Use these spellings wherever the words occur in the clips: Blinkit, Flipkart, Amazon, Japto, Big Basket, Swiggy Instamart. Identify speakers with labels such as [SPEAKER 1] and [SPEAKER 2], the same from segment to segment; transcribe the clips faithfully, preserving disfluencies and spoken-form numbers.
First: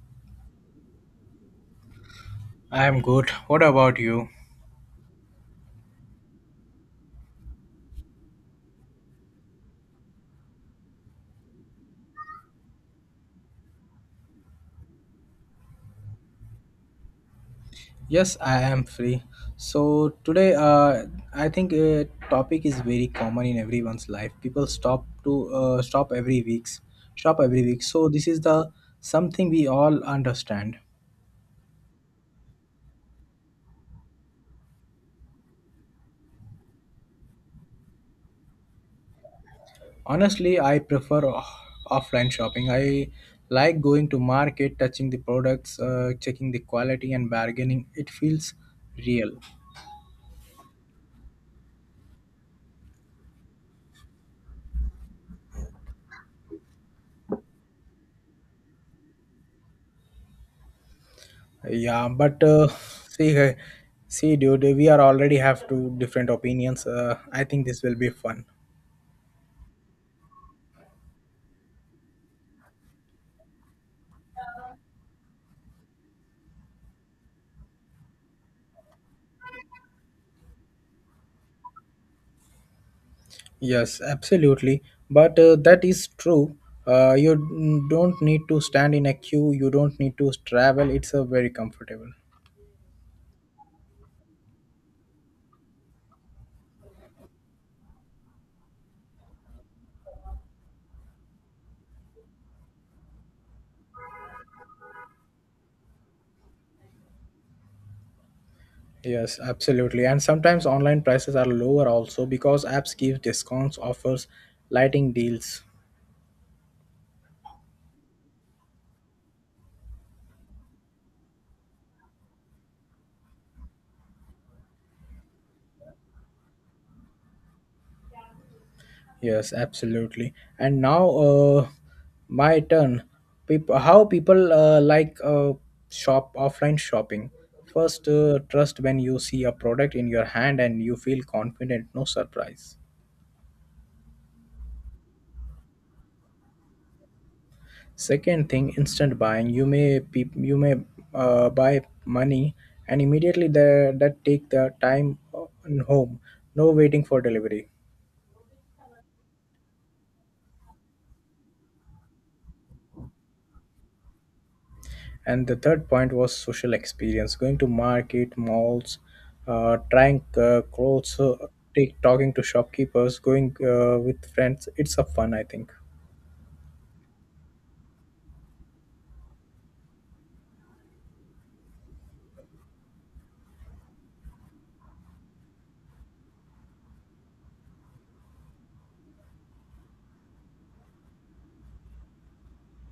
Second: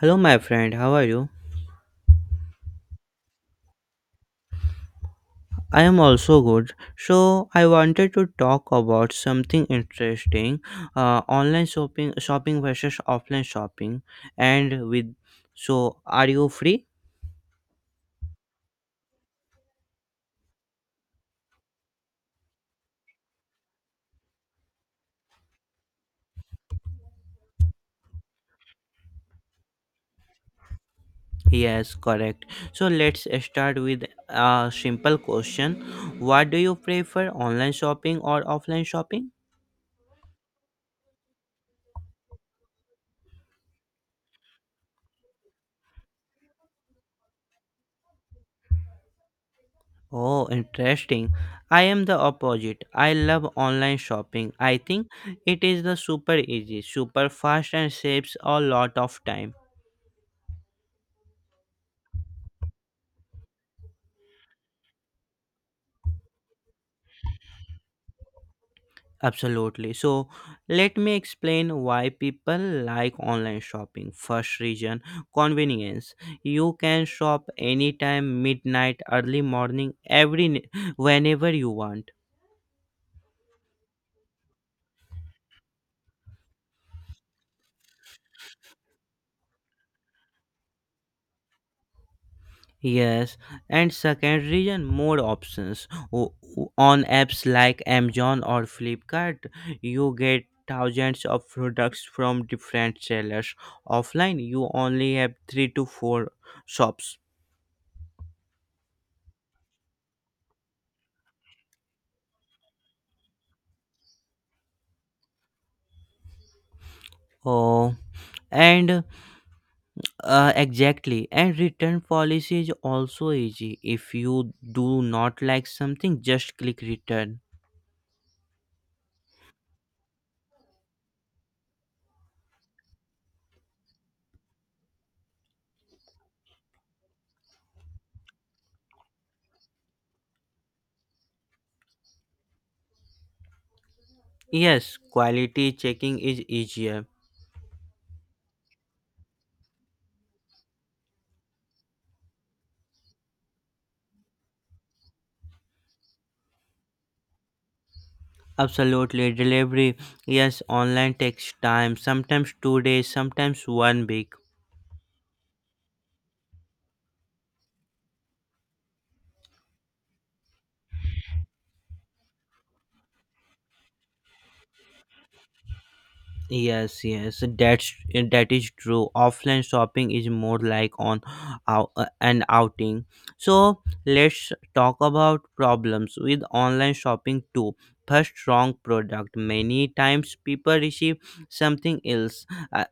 [SPEAKER 1] Hello, my friend. How are you?
[SPEAKER 2] I'm good. What about you?
[SPEAKER 1] I am also good. So I wanted to talk about something interesting: uh, online shopping, shopping versus offline shopping. And with, so are you free?
[SPEAKER 2] Yes, I am free. So today, uh, I think a topic is very common in everyone's life. People stop to uh, stop every weeks, stop every week. So this is the something we all understand.
[SPEAKER 1] Yes, correct. So let's start with a simple question: what do you prefer, online shopping or offline shopping?
[SPEAKER 2] Honestly, I prefer off- offline shopping. I like going to market, touching the products, uh, checking the quality, and bargaining. It feels real.
[SPEAKER 1] Oh, interesting. I am the opposite. I love online shopping. I think it is the super easy, super fast and saves a lot of time.
[SPEAKER 2] Yeah, but uh, see, uh, see, dude, we are already have two different opinions. Uh, I think this will be fun.
[SPEAKER 1] Absolutely. So, let me explain why people like online shopping. First reason, convenience. You can shop anytime, midnight, early morning, every whenever you want.
[SPEAKER 2] Yes, absolutely. But uh, that is true. Uh, you n- don't need to stand in a queue. You don't need to travel. It's a very comfortable.
[SPEAKER 1] Yes, and second reason more options O- o- on apps like Amazon or Flipkart. You get thousands of products from different sellers. Offline, you only have three to four shops.
[SPEAKER 2] Yes, absolutely. And sometimes online prices are lower also because apps give discounts, offers, lighting deals.
[SPEAKER 1] Oh, and uh, exactly. And return policy is also easy. If you do not like something, just click return.
[SPEAKER 2] Yes, absolutely. And now, uh, my turn. People, how people uh, like uh, shop offline shopping. First, uh, trust when you see a product in your hand and you feel confident. No surprise.
[SPEAKER 1] Yes, quality checking is easier.
[SPEAKER 2] Second thing, instant buying. You may pe- you may uh, buy money and immediately the, that take the time uh, home. No waiting for delivery.
[SPEAKER 1] Absolutely, delivery. Yes, online takes time. Sometimes two days, sometimes one week.
[SPEAKER 2] And the third point was social experience, going to market malls, uh, trying uh, clothes, uh, take, talking to shopkeepers, going uh, with friends. It's a fun, I think.
[SPEAKER 1] Yes, yes, that's that is true. Offline shopping is more like on ou- uh, an outing. So let's talk about problems with online shopping too. First, wrong product. Many times people receive something else. uh,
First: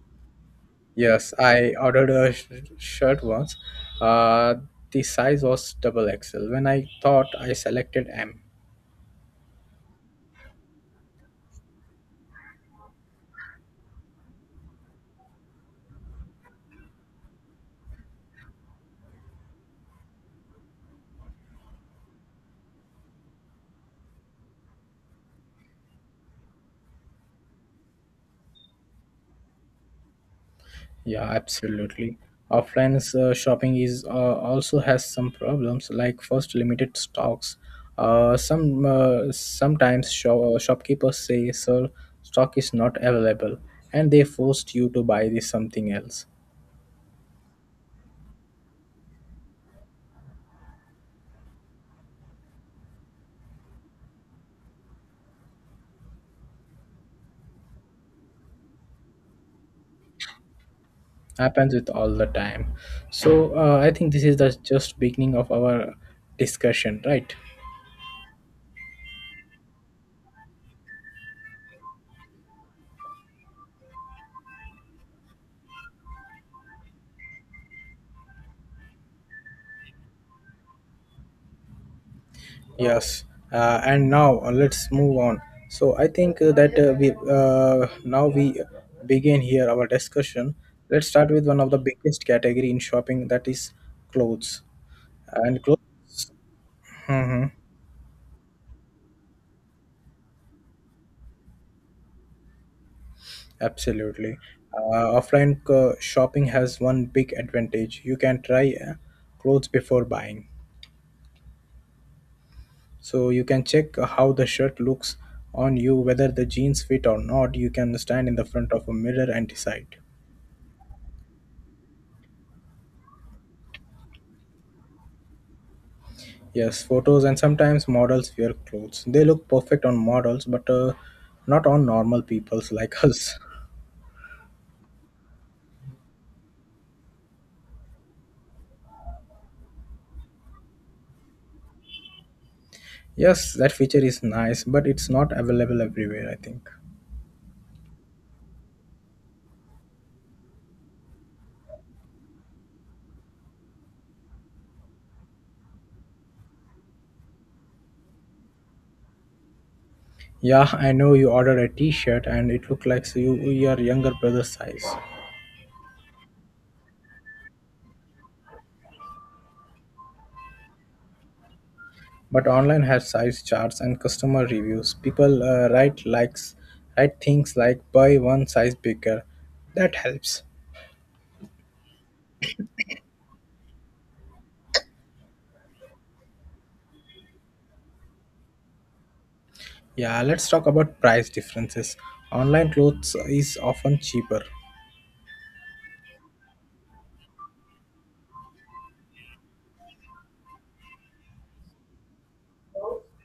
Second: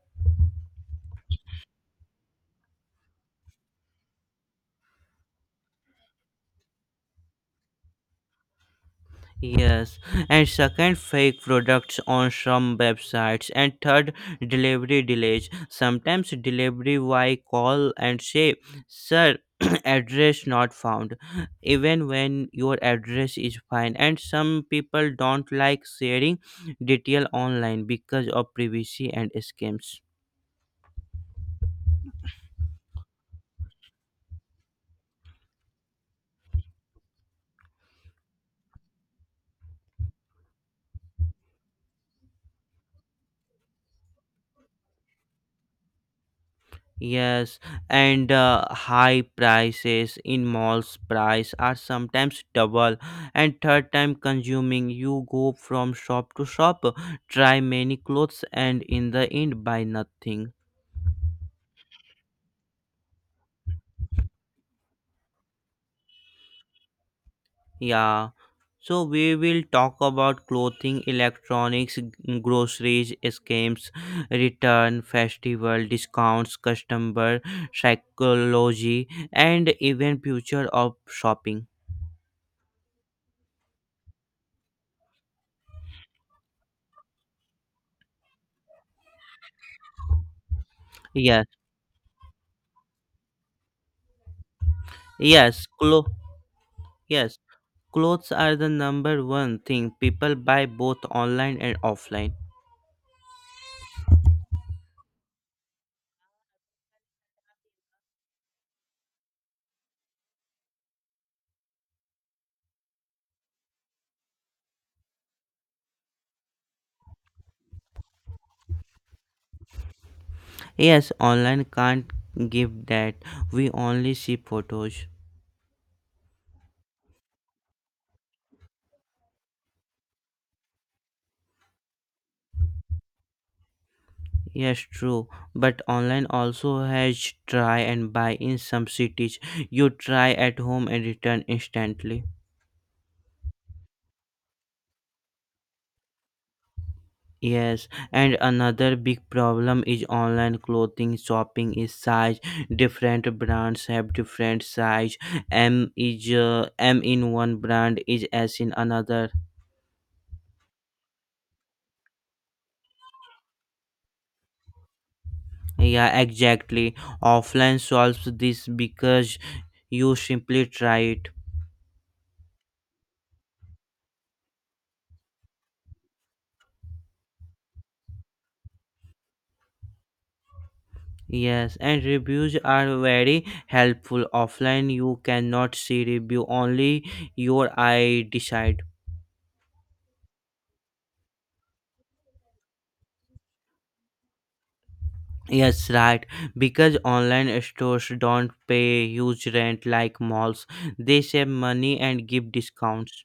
[SPEAKER 2] Yes, I ordered a sh- shirt once, uh, the size was double X L when I thought I selected M.
[SPEAKER 1] Yes, and second, fake products on some websites, and third, delivery delays. Sometimes delivery Y call and say, "Sir, address not found," even when your address is fine. And some people don't like sharing detail online because of privacy and scams.
[SPEAKER 2] Yeah, absolutely. Offline uh, shopping is uh, also has some problems, like first, limited stocks. Uh, some uh, sometimes shop, shopkeepers say, "Sir, stock is not available," and they forced you to buy this something else.
[SPEAKER 1] Yes, and uh, high prices in malls, price are sometimes double, and third, time consuming. You go from shop to shop, try many clothes, and in the end buy nothing.
[SPEAKER 2] Happens with all the time. So uh, I think this is the just beginning of our discussion, right?
[SPEAKER 1] Yeah. So we will talk about clothing, electronics, g- groceries, scams, return, festival, discounts, customer psychology, and even future of shopping.
[SPEAKER 2] Yes, uh, and now uh, let's move on. So I think uh, that uh, we uh, now we begin here our discussion. Let's start
[SPEAKER 1] Yes,
[SPEAKER 2] with one of the biggest category in shopping, that is clothes and
[SPEAKER 1] yes,
[SPEAKER 2] clothes.
[SPEAKER 1] clo- yes,
[SPEAKER 2] Mm-hmm.
[SPEAKER 1] clothes are the number one thing people buy both online and offline.
[SPEAKER 2] Absolutely, uh, offline uh, shopping has one big advantage. You can try uh, clothes before buying, so you can check how the shirt looks on you, whether the jeans fit or not. You can stand in the front of a mirror and decide.
[SPEAKER 1] Yes, online can't give that. We only see photos.
[SPEAKER 2] Yes, photos and sometimes models wear clothes. They look perfect on models, but uh, not on normal peoples like us.
[SPEAKER 1] Yes, true. But online also has try and buy in some cities. You try at home and return instantly.
[SPEAKER 2] Yes, that feature is nice, but it's not available everywhere, I think.
[SPEAKER 1] Yes, and another big problem is online clothing shopping is size. Different brands have different size. M is uh, M in one brand is S in another.
[SPEAKER 2] Yeah, I know you ordered a t-shirt and it looked like so you your younger brother's size.
[SPEAKER 1] Yeah, exactly. Offline solves this because you simply try it.
[SPEAKER 2] But online has size charts and customer reviews. People uh, write likes, write things like buy one size bigger. That helps.
[SPEAKER 1] Yes, and reviews are very helpful. Offline, you cannot see review, only your eye decide.
[SPEAKER 2] Yeah, let's talk about price differences. Online clothes is often cheaper.
[SPEAKER 1] Yes, right. Because online stores don't pay huge rent like malls, they save money and give discounts.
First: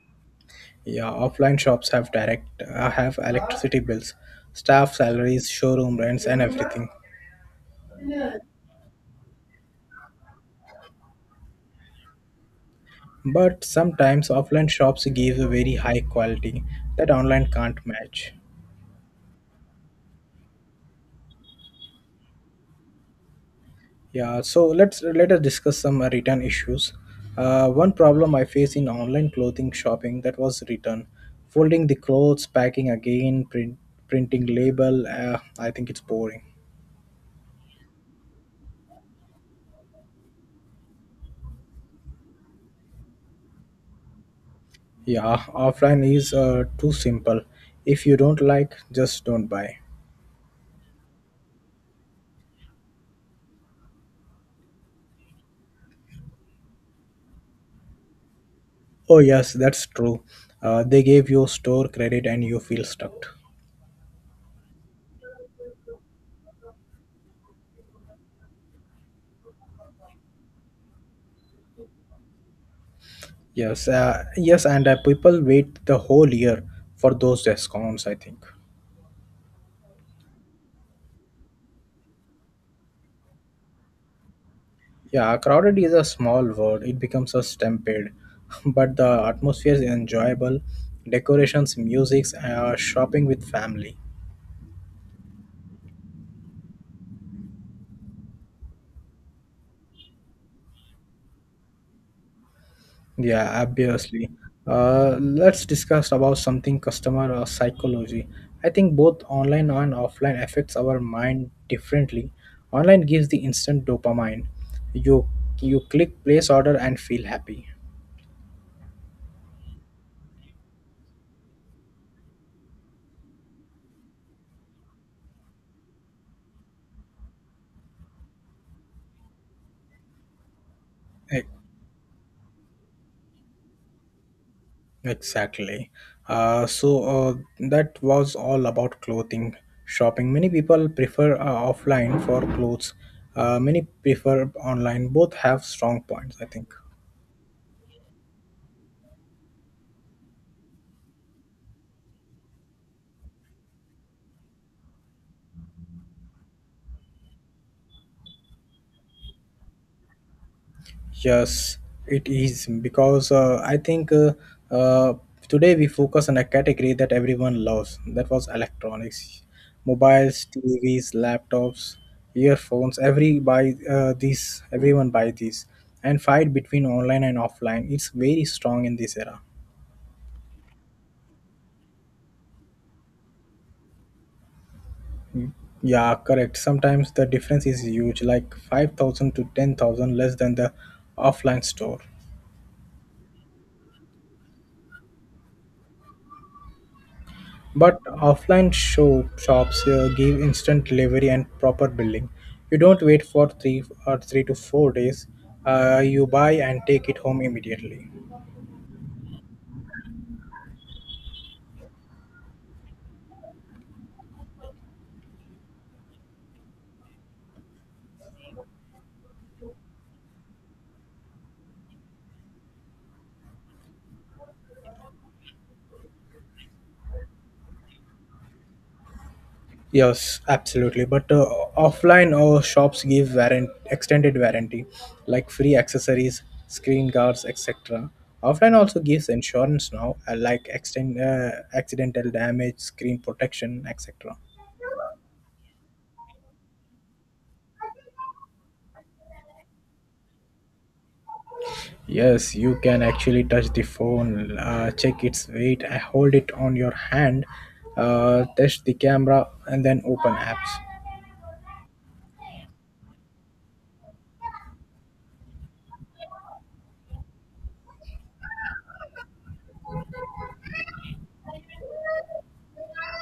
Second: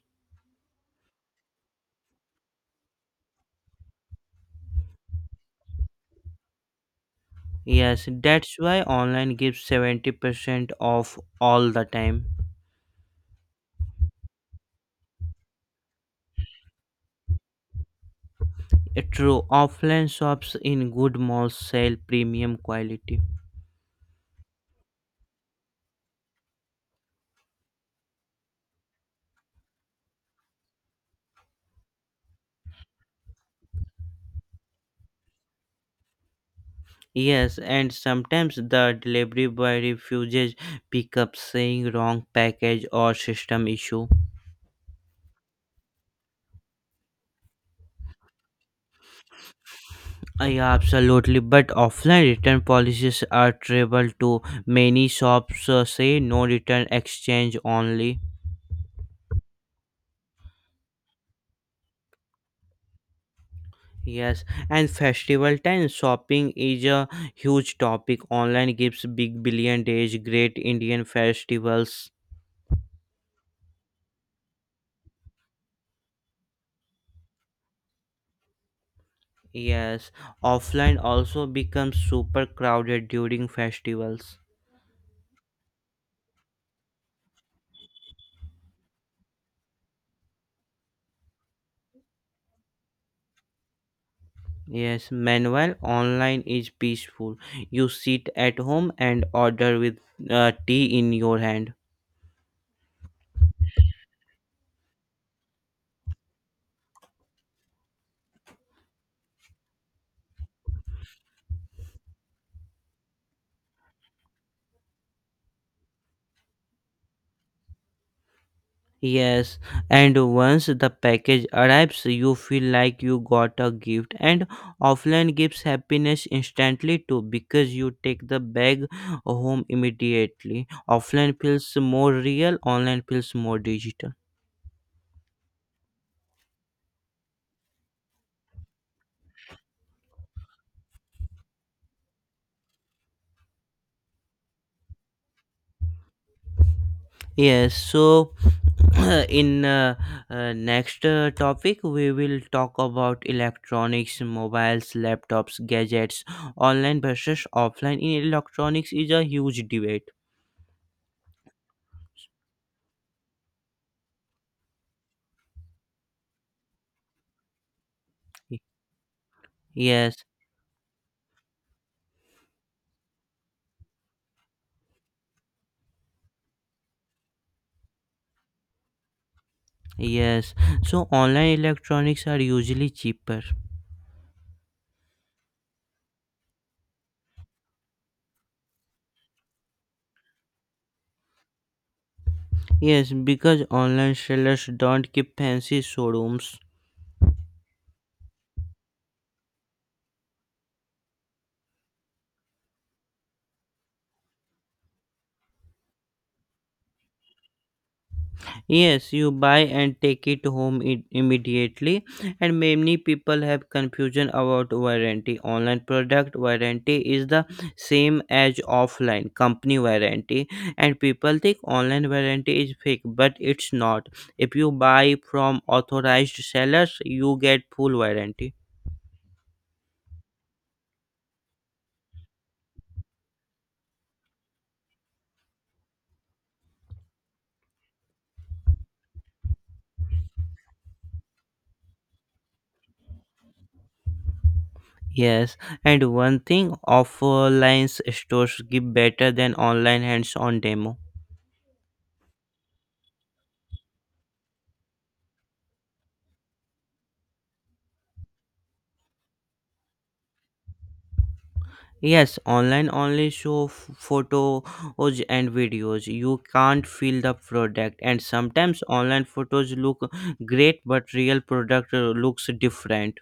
[SPEAKER 2] Yeah, offline shops have direct uh, have electricity bills, staff salaries, showroom rents, and everything.
[SPEAKER 1] Yes, that's why online gives seventy percent off all the time.
[SPEAKER 2] But sometimes offline shops give a very high quality that online can't match.
[SPEAKER 1] True, offline shops in good malls sell premium quality.
[SPEAKER 2] Yeah, so let's let us discuss some uh, return issues. Uh, one problem I face in online clothing shopping, that was return, folding the clothes, packing again, print, printing label. Uh, I think it's boring.
[SPEAKER 1] Yes, and sometimes the delivery boy refuses pickup, saying wrong package or system issue.
[SPEAKER 2] Yeah, offline is uh, too simple. If you don't like, just don't buy.
[SPEAKER 1] Yeah, absolutely. But offline return policies are travel to many shops, uh, say no return, exchange only.
[SPEAKER 2] Oh, yes, that's true. Uh, they gave you store credit and you feel stuck.
[SPEAKER 1] Yes, and festival time shopping is a huge topic. Online gives big billion days, great Indian festivals.
[SPEAKER 2] Yes, uh, yes, and uh, people wait the whole year for those discounts, I think.
[SPEAKER 1] Yes, offline also becomes super crowded during festivals.
[SPEAKER 2] Yeah, crowded is a small word, it becomes a stampede. But the atmosphere is enjoyable, decorations, music, uh, shopping with family.
[SPEAKER 1] Yes, meanwhile, online is peaceful. You sit at home and order with uh, tea in your hand.
[SPEAKER 2] Yeah, obviously. Uh, let's discuss about something customer uh, psychology. I think both online and offline affects our mind differently. Online gives the instant dopamine. You you click place order and feel happy.
[SPEAKER 1] Yes, and once the package arrives, you feel like you got a gift, and offline gives happiness instantly too because you take the bag home immediately. Offline
[SPEAKER 2] E-
[SPEAKER 1] feels more real, online feels more digital.
[SPEAKER 2] Exactly. Uh, so uh, that was all about clothing shopping. Many people prefer uh, offline for clothes. Uh, many prefer online. Both have strong points, I think.
[SPEAKER 1] Yes, so in uh, uh, next uh, topic we will talk about electronics, mobiles, laptops, gadgets. Online versus offline in electronics is a huge debate.
[SPEAKER 2] Yes, it is because uh, I think uh, uh, today we focus on a category that everyone loves. That was
[SPEAKER 1] Y-
[SPEAKER 2] electronics,
[SPEAKER 1] yes
[SPEAKER 2] mobiles, T Vs, laptops, earphones. Every buy uh, these, everyone buy these, and fight between online and offline. It's very strong in this era.
[SPEAKER 1] yes so online electronics are usually cheaper.
[SPEAKER 2] Yeah, correct. Sometimes the difference is huge, like five thousand to ten thousand less than the offline store.
[SPEAKER 1] Yes, because online sellers don't keep fancy showrooms.
[SPEAKER 2] But offline show shops uh, give instant delivery and proper billing. You don't wait for three or three to four days. Uh, you buy and take it home immediately.
[SPEAKER 1] Yes, you buy and take it home it immediately, and many people have confusion about warranty. Online product warranty is the same as offline company warranty, and people think online warranty is fake, but it's not. If you buy from authorized sellers, you get full warranty.
[SPEAKER 2] Yes, absolutely. But uh, offline uh, shops give warrant extended warranty, like free accessories, screen guards, et cetera. Offline also gives insurance now, uh, like extend, uh, accidental damage, screen protection, et cetera.
[SPEAKER 1] Yes, and one thing offline stores give better than online: hands on demo.
[SPEAKER 2] Yes, you can actually touch the phone, uh, check its weight, uh, hold it on your hand, uh, test the camera, and then open apps.
[SPEAKER 1] Yes, online only show f- photos and videos. You can't feel the product, and sometimes online photos look great, but real product uh, looks different.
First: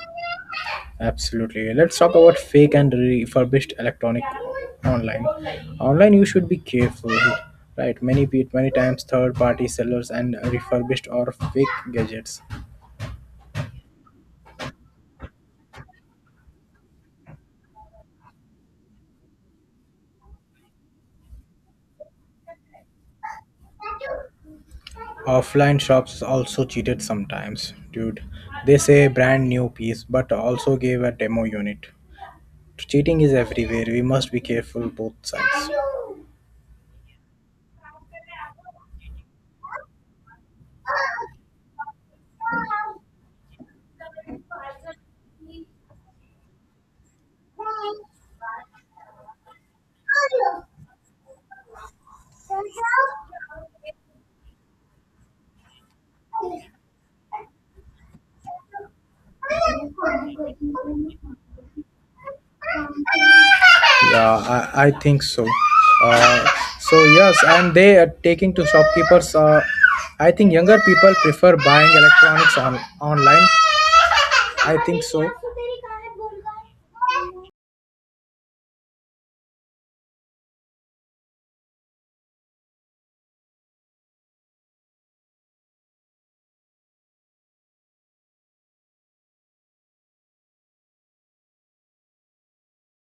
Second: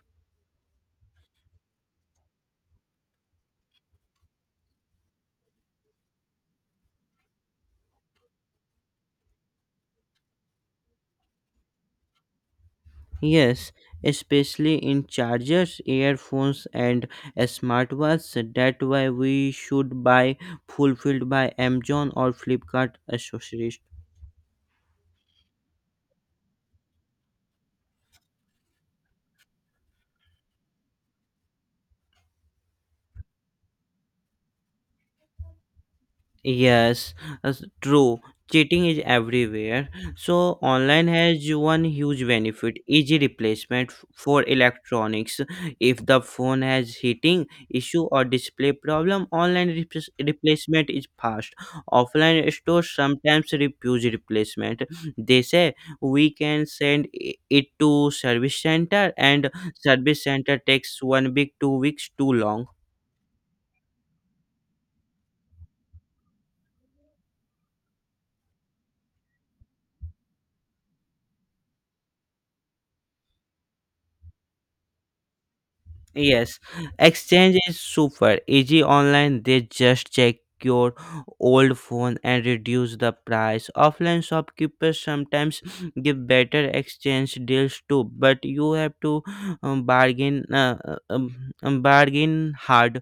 [SPEAKER 2] Absolutely. Let's talk about fake and refurbished electronic online. Online, you should be careful, right? Many pe- many times, third-party sellers and refurbished or fake gadgets.
[SPEAKER 1] Yes, especially in chargers, earphones, and smartwatches. That's why we should buy fulfilled by Amazon or Flipkart accessories.
[SPEAKER 2] Offline shops also cheated sometimes, dude. They say brand new piece, but also gave a demo unit. Cheating is everywhere. We must be careful both sides.
[SPEAKER 1] Yes, that's true. Cheating is everywhere. So online has one huge benefit, easy replacement f- for electronics. If the phone has heating issue or display problem, online repres- replacement is fast. Offline stores sometimes refuse replacement. They say we can send i- it to service center, and service center takes one week, two weeks, too long.
[SPEAKER 2] Yeah, I, I think so. Uh, so yes, and they are taking to shopkeepers. Uh, I think younger people prefer buying electronics on online. I think so.
[SPEAKER 1] Yes, exchange is super easy online. They just check your old phone and reduce the price. Offline shopkeepers sometimes give better exchange deals too, but you have to um, bargain uh, uh, um, um, bargain hard.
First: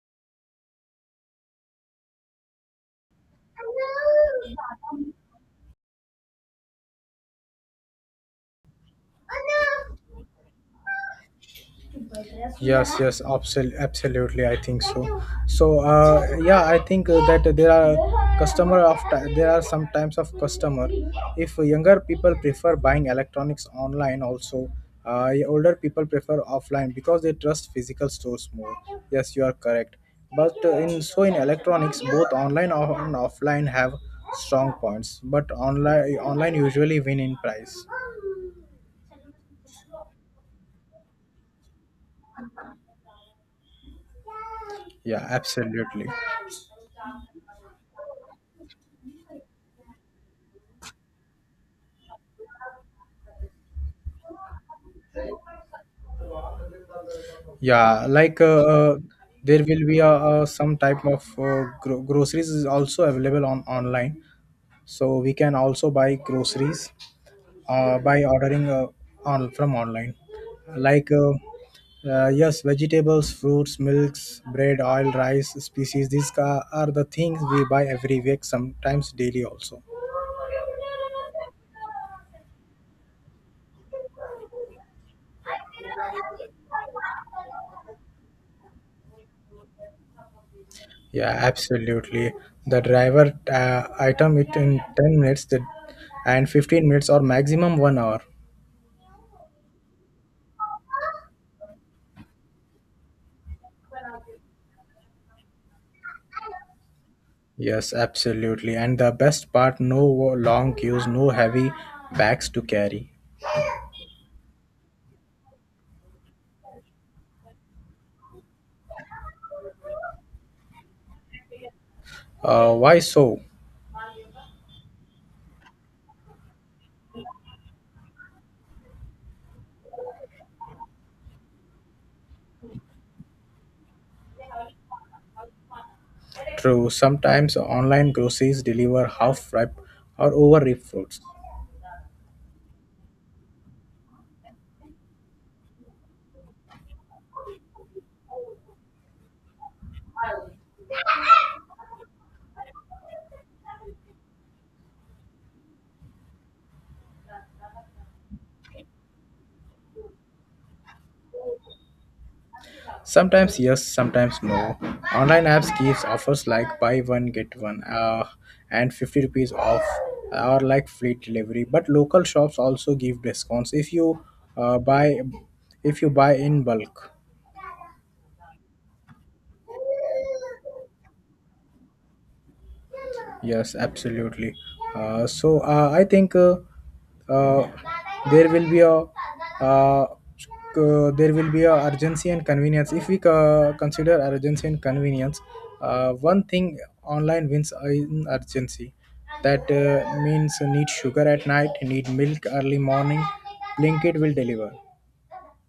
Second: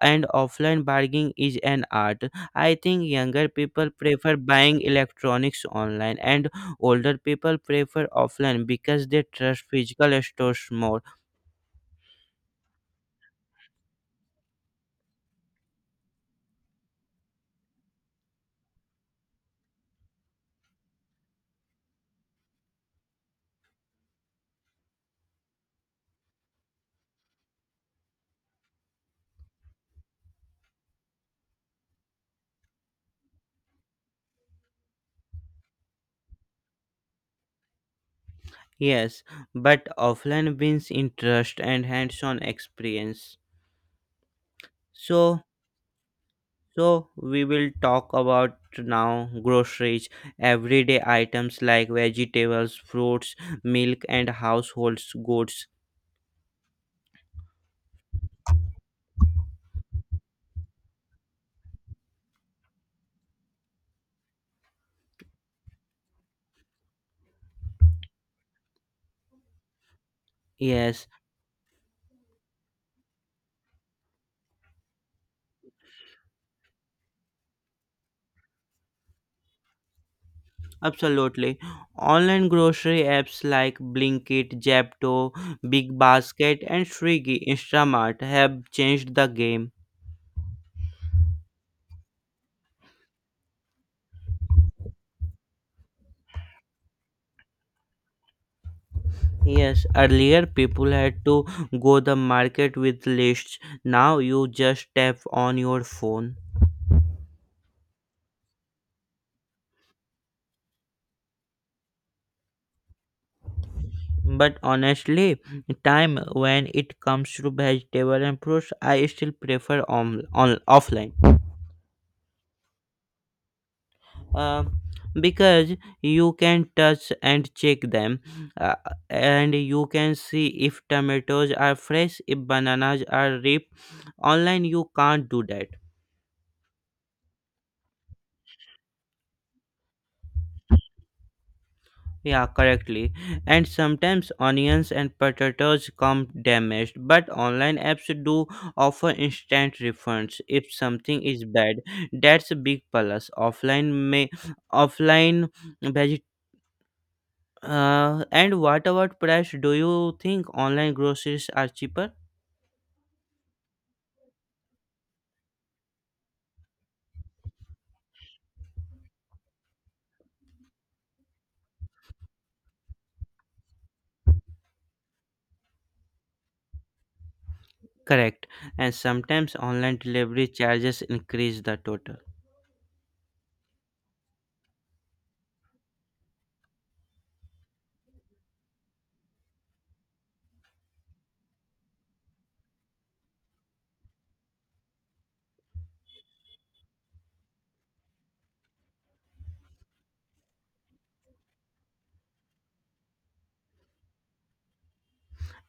[SPEAKER 1] And offline bargaining is an art. I think younger people prefer buying electronics online, and older people prefer offline because they trust physical stores more.
[SPEAKER 2] Yes, yes, absolutely, absolutely, I think so. So uh, yeah, I think uh, that there are customer of ti- there are some types of customer. If younger people prefer buying electronics online also, uh, older people prefer offline because they trust physical stores more. Yes, you are correct. But uh, in so in electronics, both online or- and offline have strong points, but online online usually win in price.
[SPEAKER 1] Yes, but offline wins interest and hands-on experience.
[SPEAKER 2] Yeah,
[SPEAKER 1] So,
[SPEAKER 2] absolutely.
[SPEAKER 1] so we will talk about now groceries, everyday items like vegetables, fruits, milk, and household goods.
[SPEAKER 2] Yeah, like uh, uh, there will be a, uh some type of uh, gro- groceries is also available on online, so we can also buy groceries uh, by ordering uh, on from online,
[SPEAKER 1] Yes,
[SPEAKER 2] like uh, uh, yes, vegetables, fruits, milks, bread, oil, rice, species, these ca- are the things we buy every week, sometimes daily also.
[SPEAKER 1] absolutely. Online grocery apps like Blinkit, Japto, Big Basket, and Swiggy Instamart have changed the game.
[SPEAKER 2] Yeah, absolutely. The driver uh, item it in ten minutes the, and fifteen minutes or maximum one hour.
[SPEAKER 1] Yes, earlier people had to go the market with lists. Now you just tap on your phone.
[SPEAKER 2] Yes, absolutely. And the best part, no long queues, no heavy bags to carry.
[SPEAKER 1] But honestly, time when it comes to vegetable and fruits, I still prefer on, on offline.
[SPEAKER 2] uh, why so?
[SPEAKER 1] Uh, because you can touch and check them, uh, and you can see if tomatoes are fresh, if bananas are ripe. Online you can't do that.
[SPEAKER 2] True, sometimes online groceries deliver half ripe or over ripe fruits.
[SPEAKER 1] Yeah, correctly. And sometimes onions and potatoes come damaged, but online apps do offer instant refunds if something is bad. That's a big plus. Offline may offline veget uh, and what about price? Do you think online groceries are cheaper?
[SPEAKER 2] Sometimes yes, sometimes no. Online apps gives offers like buy one get one, uh, and fifty rupees off or like free delivery. But local shops also give discounts if you uh, buy if you buy in bulk.
[SPEAKER 1] Correct. And sometimes online delivery charges increase the total.
[SPEAKER 2] Yes, absolutely. Uh, so uh, I think uh, uh, there will be a uh, uh, there will be a urgency and convenience. If we co- consider urgency and convenience, uh, one thing, online wins in urgency. That uh, means need sugar at night, need milk early morning, blinkit will deliver.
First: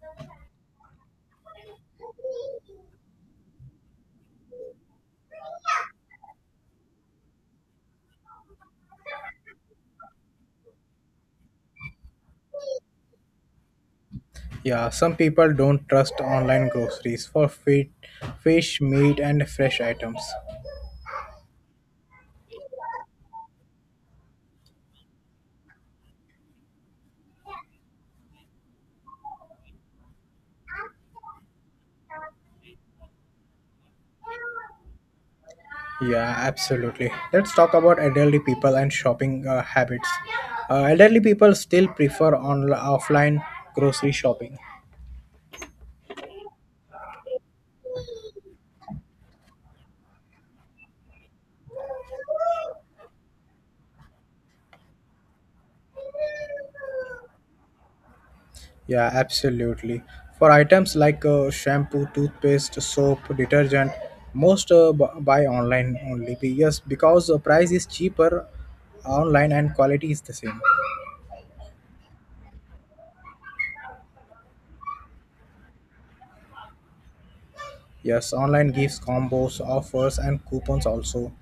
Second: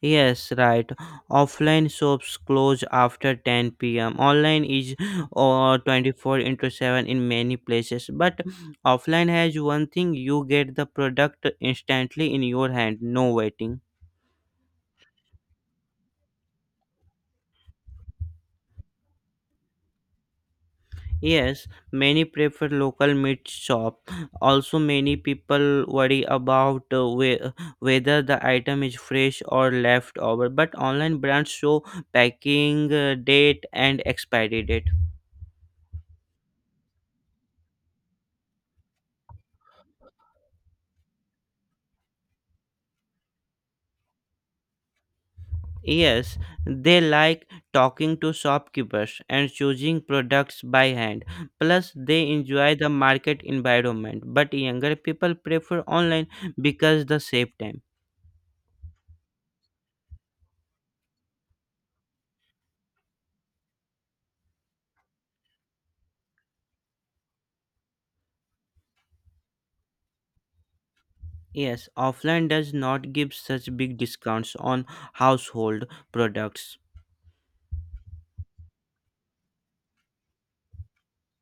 [SPEAKER 1] Yes, right. Offline shops close after ten p m. Online is uh, twenty four into seven in many places. But offline has one thing: you get the product instantly in your hand, no waiting.
[SPEAKER 2] Yeah, some people don't trust online groceries for fit, fish, meat and fresh items.
[SPEAKER 1] Yes, many prefer local meat shop. Also, many people worry about uh, whe- whether the item is fresh or leftover. But online brands show packing uh, date and expiry date.
[SPEAKER 2] Yeah, absolutely. Let's talk about elderly people and shopping uh, habits. Uh, elderly people still prefer on offline grocery shopping.
[SPEAKER 1] Yes, they like talking to shopkeepers and choosing products by hand. Plus, they enjoy the market environment. But younger people prefer online because the save time.
[SPEAKER 2] Yeah, absolutely. For items like uh, shampoo, toothpaste, soap, detergent, most uh, bu- buy online only. Be- Yes, because the price is cheaper online and quality is the same.
[SPEAKER 1] Yes, offline does not give such big discounts on household products.
[SPEAKER 2] Yes, online gives combos, offers, and coupons also.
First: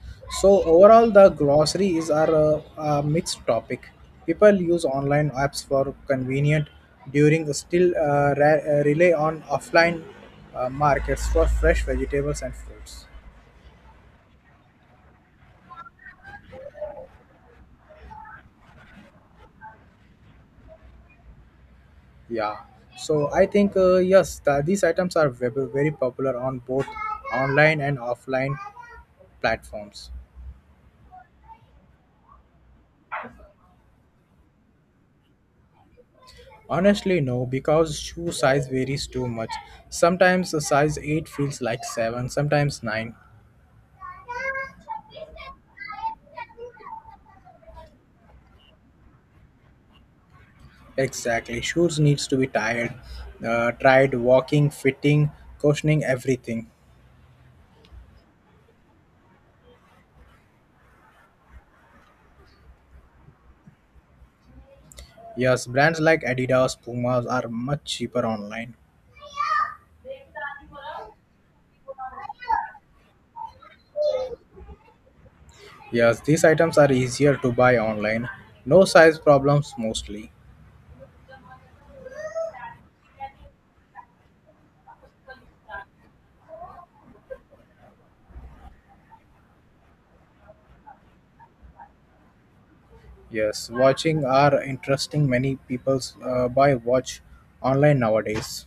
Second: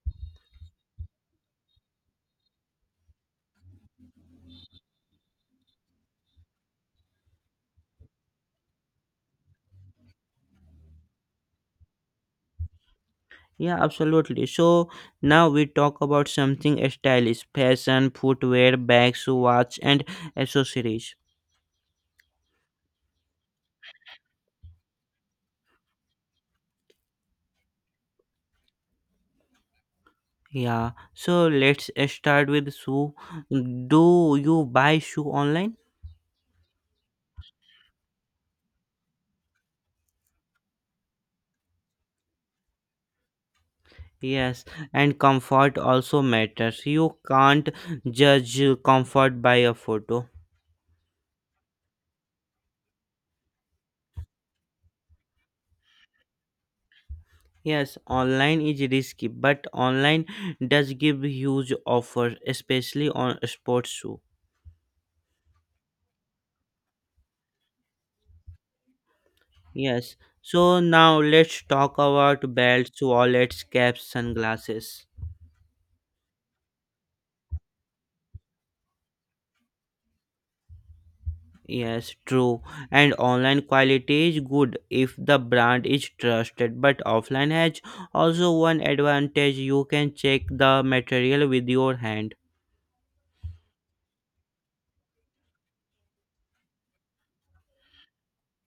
[SPEAKER 2] So overall, the groceries are a, a mixed topic. People use online apps for convenient, during still uh, re- uh, rely on offline uh, markets for fresh vegetables and fruits.
[SPEAKER 1] Yeah, absolutely. So now we talk about something stylish, fashion, footwear, bags, watch, and accessories.
[SPEAKER 2] Yeah. So I think uh, yes, the, these items are very, very popular on both online and offline platforms.
[SPEAKER 1] Yeah, so let's start with shoe. Do you buy shoe online?
[SPEAKER 2] Honestly, no, because shoe size varies too much. Sometimes a size eight feels like seven, sometimes nine.
[SPEAKER 1] Yes, and comfort also matters. You can't judge comfort by a photo.
[SPEAKER 2] Exactly. Shoes needs to be tired, uh, tried walking, fitting, cushioning everything.
[SPEAKER 1] Yes, online is risky, but online does give huge offers, especially on sports shoe.
[SPEAKER 2] Yes, brands like Adidas, Pumas are much cheaper online.
[SPEAKER 1] Yes, so now let's talk about belts, wallets, caps, sunglasses.
[SPEAKER 2] Yes, these items are easier to buy online. No size problems mostly.
[SPEAKER 1] Yes, true. And online quality is good if the brand is trusted, but offline has also one advantage: you can check the material with your hand.
[SPEAKER 2] Yes, watching are interesting. Many people uh, buy watch online nowadays.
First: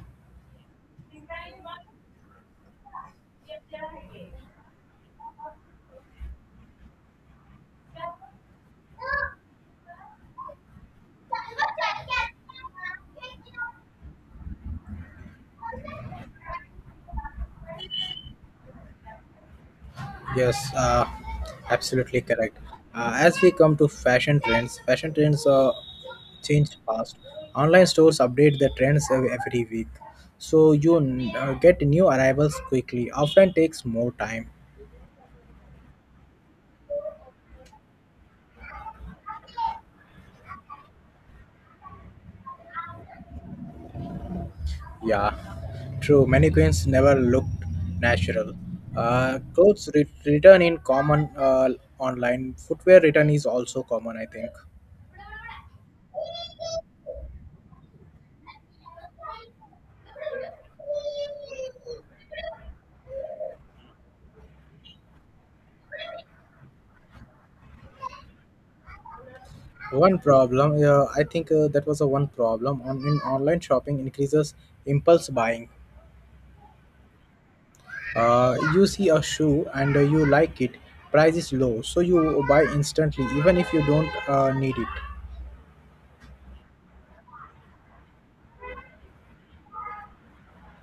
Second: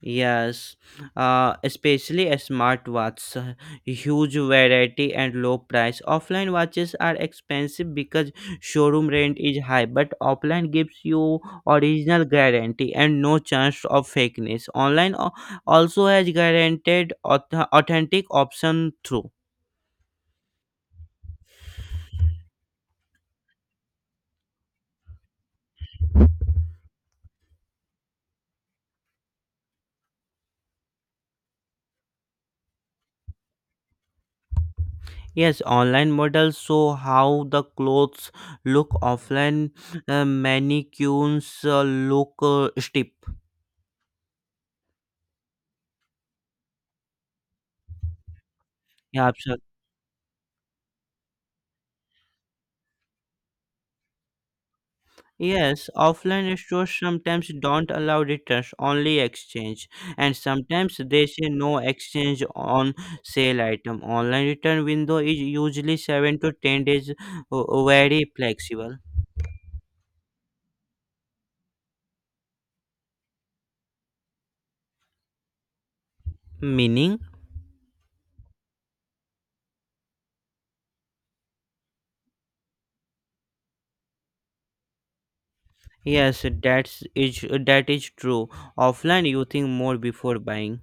[SPEAKER 1] Yes, uh, especially a smartwatch, uh, huge variety and low price. Offline watches are expensive because showroom rent is high, but offline gives you original guarantee and no chance of fakeness. Online al- also has guaranteed auth- authentic option through.
[SPEAKER 2] Yes, uh, absolutely correct. Uh, as we come to fashion trends, fashion trends are changed fast. Online stores update the trends ev- every week, so you n- uh, get new arrivals quickly. Offline takes more time.
[SPEAKER 1] Yes, online models show how the clothes look offline. Uh, mannequins uh, look uh, steep.
[SPEAKER 2] Yeah, true. Mannequins never looked natural.
[SPEAKER 1] Yeah,
[SPEAKER 2] Uh, clothes re- return in common uh, online. Footwear return is also common, I think.
[SPEAKER 1] yes, offline stores sometimes don't allow returns, only exchange, and sometimes they say no exchange on sale item. Online return window is usually seven to ten days, uh, uh, very flexible.
[SPEAKER 2] One problem, uh, I think uh, that was a one problem on in online shopping increases impulse buying.
[SPEAKER 1] Meaning?
[SPEAKER 2] Uh, you see a shoe and uh, you like it, price is low, so you buy instantly even if you don't uh, need it.
[SPEAKER 1] Yes, that's is that is true. Offline you think more before buying.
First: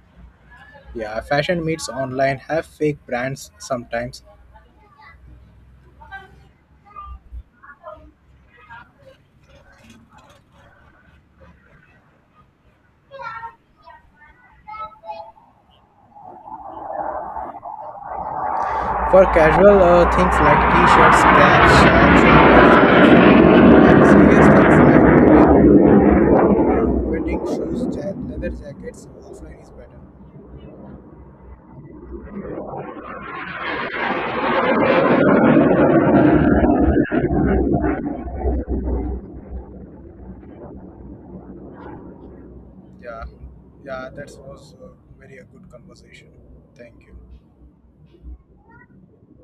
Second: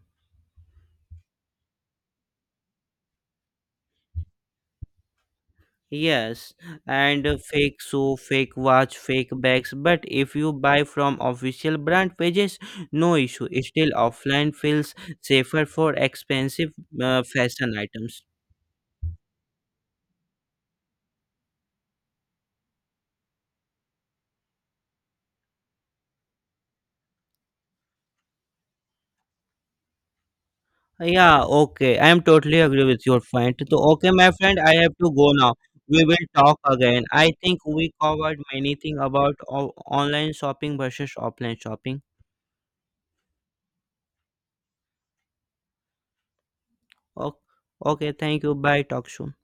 [SPEAKER 2] Yeah, fashion meets online have fake brands sometimes.
[SPEAKER 1] Yes, and uh, fake shoe, fake watch, fake bags. But if you buy from official brand pages, no issue. Still, offline feels safer for expensive uh, fashion items.
[SPEAKER 2] For casual uh, things like t-shirts, caps, shirts, and serious things like uh, wedding shoes, ja- leather jackets, offline is better.
[SPEAKER 1] Yeah, okay. I am totally agree with your point. So, okay, my friend, I have to go now. We will talk again. I think we covered many things about o- online shopping versus offline shopping.
[SPEAKER 2] Yeah, yeah, that was uh, very a good conversation. Thank
[SPEAKER 1] Okay,
[SPEAKER 2] you.
[SPEAKER 1] okay, thank you. Bye. Talk soon.